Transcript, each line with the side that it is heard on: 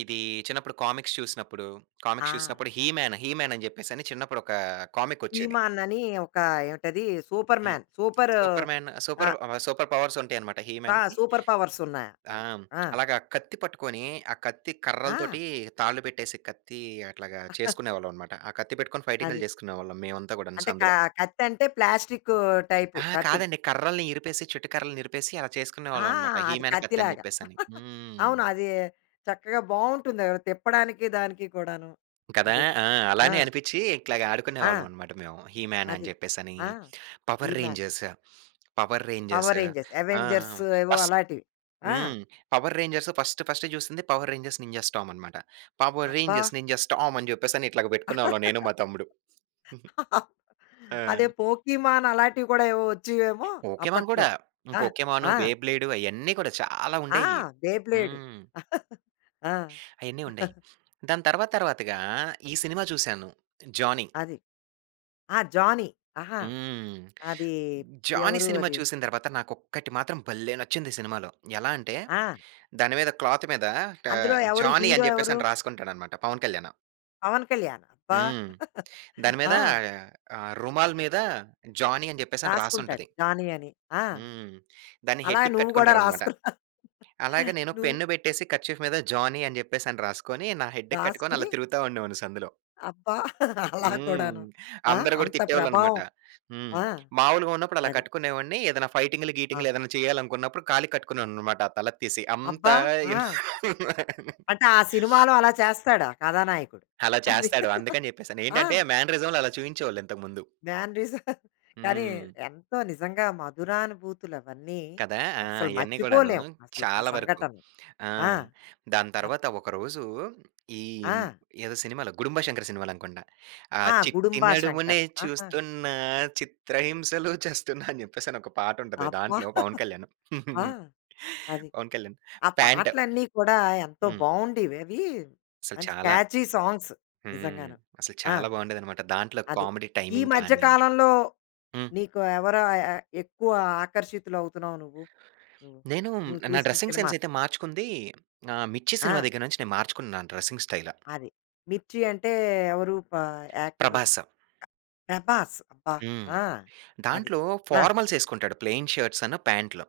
right: ఇది చిన్నప్పుడు కామిక్స్ చూసినప్పుడు, కామిక్స్
left: ఆ!
right: చూసినప్పుడు హిమ్యాన్, హిమ్యాన్ అని చెప్పేసి చిన్నప్పుడు ఒక కామిక్ వచ్చేది.
left: హిమానని ఒక ఏంటది
right: హ్మ్.
left: Superman super
right: superman
left: uh
right: super super powers ఉంటాయన్నమాట
left: ఆ!
right: హిమ్యాన్‌కి.
left: సూపర్ పవర్స్
right: ఆ!
left: ఉన్నాయనమాట. ఆ!
right: అలాగా కత్తి పట్టుకొని, ఆ కత్తి
left: ఆ!
right: కర్రలతోటి తాళ్ళు పెట్టేసి కత్తి అట్లాగా చేసుకునేవాళ్ళమన్నమాట. ఆ కత్తి పెట్టుకొని ఫైటింగ్‌లు
left: అది.
right: చేసుకునేవాళ్ళం మేమంతా కూడాను
left: అంటే క
right: సందులో.
left: కత్తంటే ప్లాస్టిక్ టైపు
right: ఆహా!
left: కత్తులు.
right: కాదండి కర్రలని ఇరిపేసి, చెట్టు కర్రలనిరిపేసి అలా
left: ఆ!
right: చేసుకునేవాళ్ళమన్నమాట
left: అది
right: హిమ్యాన్
left: కత్తి
right: కత్తిని
left: లాగా
right: చెప్పేసని. హ్మ్.
left: అవును. అది చక్కగా బావుంటుంది తిప్పడానికి దానికి కూడాను.
right: కదా!
left: అది
right: ఆ!
left: ఆ!
right: అలానే అనిపిచి ఇట్లాగ
left: ఆ!
right: ఆడుకునేవాళ్ళమన్నమాట మేము. హిమ్యాన్ అని
left: అది
right: చెప్పేసని,
left: ఆ! ఈ
right: power
left: man.
right: Rangers, power rangers
left: power rangers,
right: ఆ!
left: అవెంజర్స్ ఏవో
right: ఫస్
left: అలాంటివి. ఆ!
right: హ్మ్. పవర్ రేంజర్స్ ఫస్ట్ ఫస్ట్ జూసింది పవర్ రేంజర్స్ నింజాస్ టామన్నమాట. పవర్
left: అబ్బా!
right: రేంజర్స్, నింజాస్ టామ్ అని చెప్పేసి ఇట్లాగ పెట్టుకునేవాళ్ళం నేను, మా తమ్ముడు. ఆ!
left: అదే పోకీమాన్ అలాంటివి కూడా ఏవో వచ్చేవేమో!
right: పోకెమన్
left: అప్పట్లో
right: కూడా
left: ఆ!
right: పోకెమన్,
left: ఆ!
right: బే బ్లేడ్ అయన్నీ కూడా చాలా
left: ఆ!
right: ఉండేయి.
left: బె ప్లేడ్
right: హ్మ్.
left: ఆ!
right: అయన్నీ ఉండేయి. దాని తర్వాత తర్వాతగా ఈ సినిమా చూశాను. జానీ.
left: అది. ఆ! జానీ ఆహా!
right: హ్మ్.
left: అది
right: జానీ
left: ఎవరు
right: సినిమా
left: అది.
right: చూసిన తరువాత నాకు ఒక్కటి మాత్రం భలే నచ్చింది సినిమాలో. ఎలా అంటే
left: ఆ!
right: దాని మీద క్లాత్ మీద
left: అందులో
right: ఆహ్,
left: ఎవరు
right: జానీ
left: హీరో
right: అని
left: ఎవరు?
right: చెప్పేసని రాసుకుంటాడనమాట పవన్ కళ్యాణు.
left: పవన్ కళ్యాణ్ అబ్బా!
right: హ్మ్. దాని మీద
left: ఆ!
right: ఆహ్, రుమాల్ మీద జానీ అని చెప్పేసి
left: రాసుకుంటాడు
right: రాసుంటది.
left: జానీ అని. ఆ!
right: హ్మ్. దాన్ని
left: అలా
right: హెడ్‌కి
left: నువ్వు కూడా
right: కట్టుకుంటారనమాట.
left: రాసుకున్నా
right: అలాగ నేను
left: నువ్వు
right: పెన్ పెట్టేసి కర్చీఫ్ మీద జానీ అని చెప్పేసని రాసుకొని, నా హెడ్‌కి కట్టుకొని అలా
left: రాసుకొని?
right: తిరుగుతా ఉండేవాడిని సందులో.
left: అబ్బా! అలా
right: హ్మ్.
left: కూడాను. ఆ!
right: అందరు కూడా
left: అంత
right: తిట్టేవాళ్ళన్నమాట.
left: ప్రభావం.
right: హ్మ్.
left: ఆ!
right: మాములుగా ఉన్నపుడు అలా
left: అది.
right: కట్టుకునేవాడిని ఏదైనా ఫైటింగ్‌లు,
left: ఆ!
right: గీటింగ్‌లు ఏదైనా చేయాలనుకున్నపుడు కాలికి కట్టుకునేవాడినన్నమాట ఆ తలది తీసి అంతా
left: అబ్బా! ఆ! అంటే ఆ సినిమాలో అలా చేస్తాడా కథానాయకుడు?
right: అలా
left: అది.
right: చేస్తాడు అందుకని చెప్పేసని.
left: ఆ!
right: ఏంటంటే మ్యానరిజం‌లో అలా చూయించేవాళ్ళు ఇంతకు ముందు.
left: Mannerism. కానీ
right: హ్మ్.
left: ఎంతో నిజంగా మధురానుభూతులవన్నీ
right: కదా! ఆ!
left: అసలు
right: ఇయన్నీ కూడాను
left: మర్చిపోలేము అసలు ఆ
right: చాలా వరకు
left: సంఘటన.
right: ఆ!
left: ఆ!
right: దాని
left: ఆ!
right: తరువాత ఒకరోజు ఈ
left: ఆ!
right: ఎదో సినిమాలో గుడుంబా శంకర్ సినిమాలు అనుకుంటా. ఆ
left: ఆ!
right: చిట్టి
left: గుడుంబా
right: నడుమునే
left: శంకర్. ఆహా!
right: చూస్తున్న చిత్రహింసలు చస్తున్నా అని చెప్పేసని ఒక పాటుంటది
left: అబ్బా!
right: దాంట్లో పవన్ కళ్యాణ్
left: ఆ! అది.
right: పవన్ కళ్యాణ్
left: ఆ
right: ప్యాంట్
left: పాటలన్నీ కూడా ఎంతో
right: హ్మ్.
left: బావుండేవి అవి
right: అసలు
left: మంచి
right: చాలా
left: క్యాచీ సాంగ్స్
right: హ్మ్.
left: నిజంగాను.
right: అసలు
left: ఆ!
right: చాలా బావుండేదన్నమాట. దాంట్లో
left: అది
right: కామెడీ
left: ఈ
right: టైమింగ్
left: మధ్య
right: కాని
left: కాలంలో
right: హ్మ్.
left: నీకు ఎవరు ఎ ఎ ఎక్కువ ఆకర్షితులవుతున్నావు నువ్వు? నువ్వు
right: నేను
left: నువ్వు
right: నా
left: చూసిన
right: డ్రెసింగ్
left: సినిమా.
right: సెన్స్ అయితే మార్చుకుంది ఆహ్, మిర్చి సినిమా
left: ఆ!
right: దగ్గర నుంచి నేను మార్చుకున్నా నా డ్రెసింగ్ స్టైలా.
left: అది. మిర్చి అంటే ఎవరు ప యాక్టరు.
right: ప్రభాస్
left: ప్రభాస్ అబ్బా!
right: హ్మ్.
left: ఆ! అది.
right: దాంట్లో
left: ఆ!
right: ఫార్మల్సేసుకుంటాడు. ప్లెయిన్ షర్ట్సన్న ప్యాంటులు.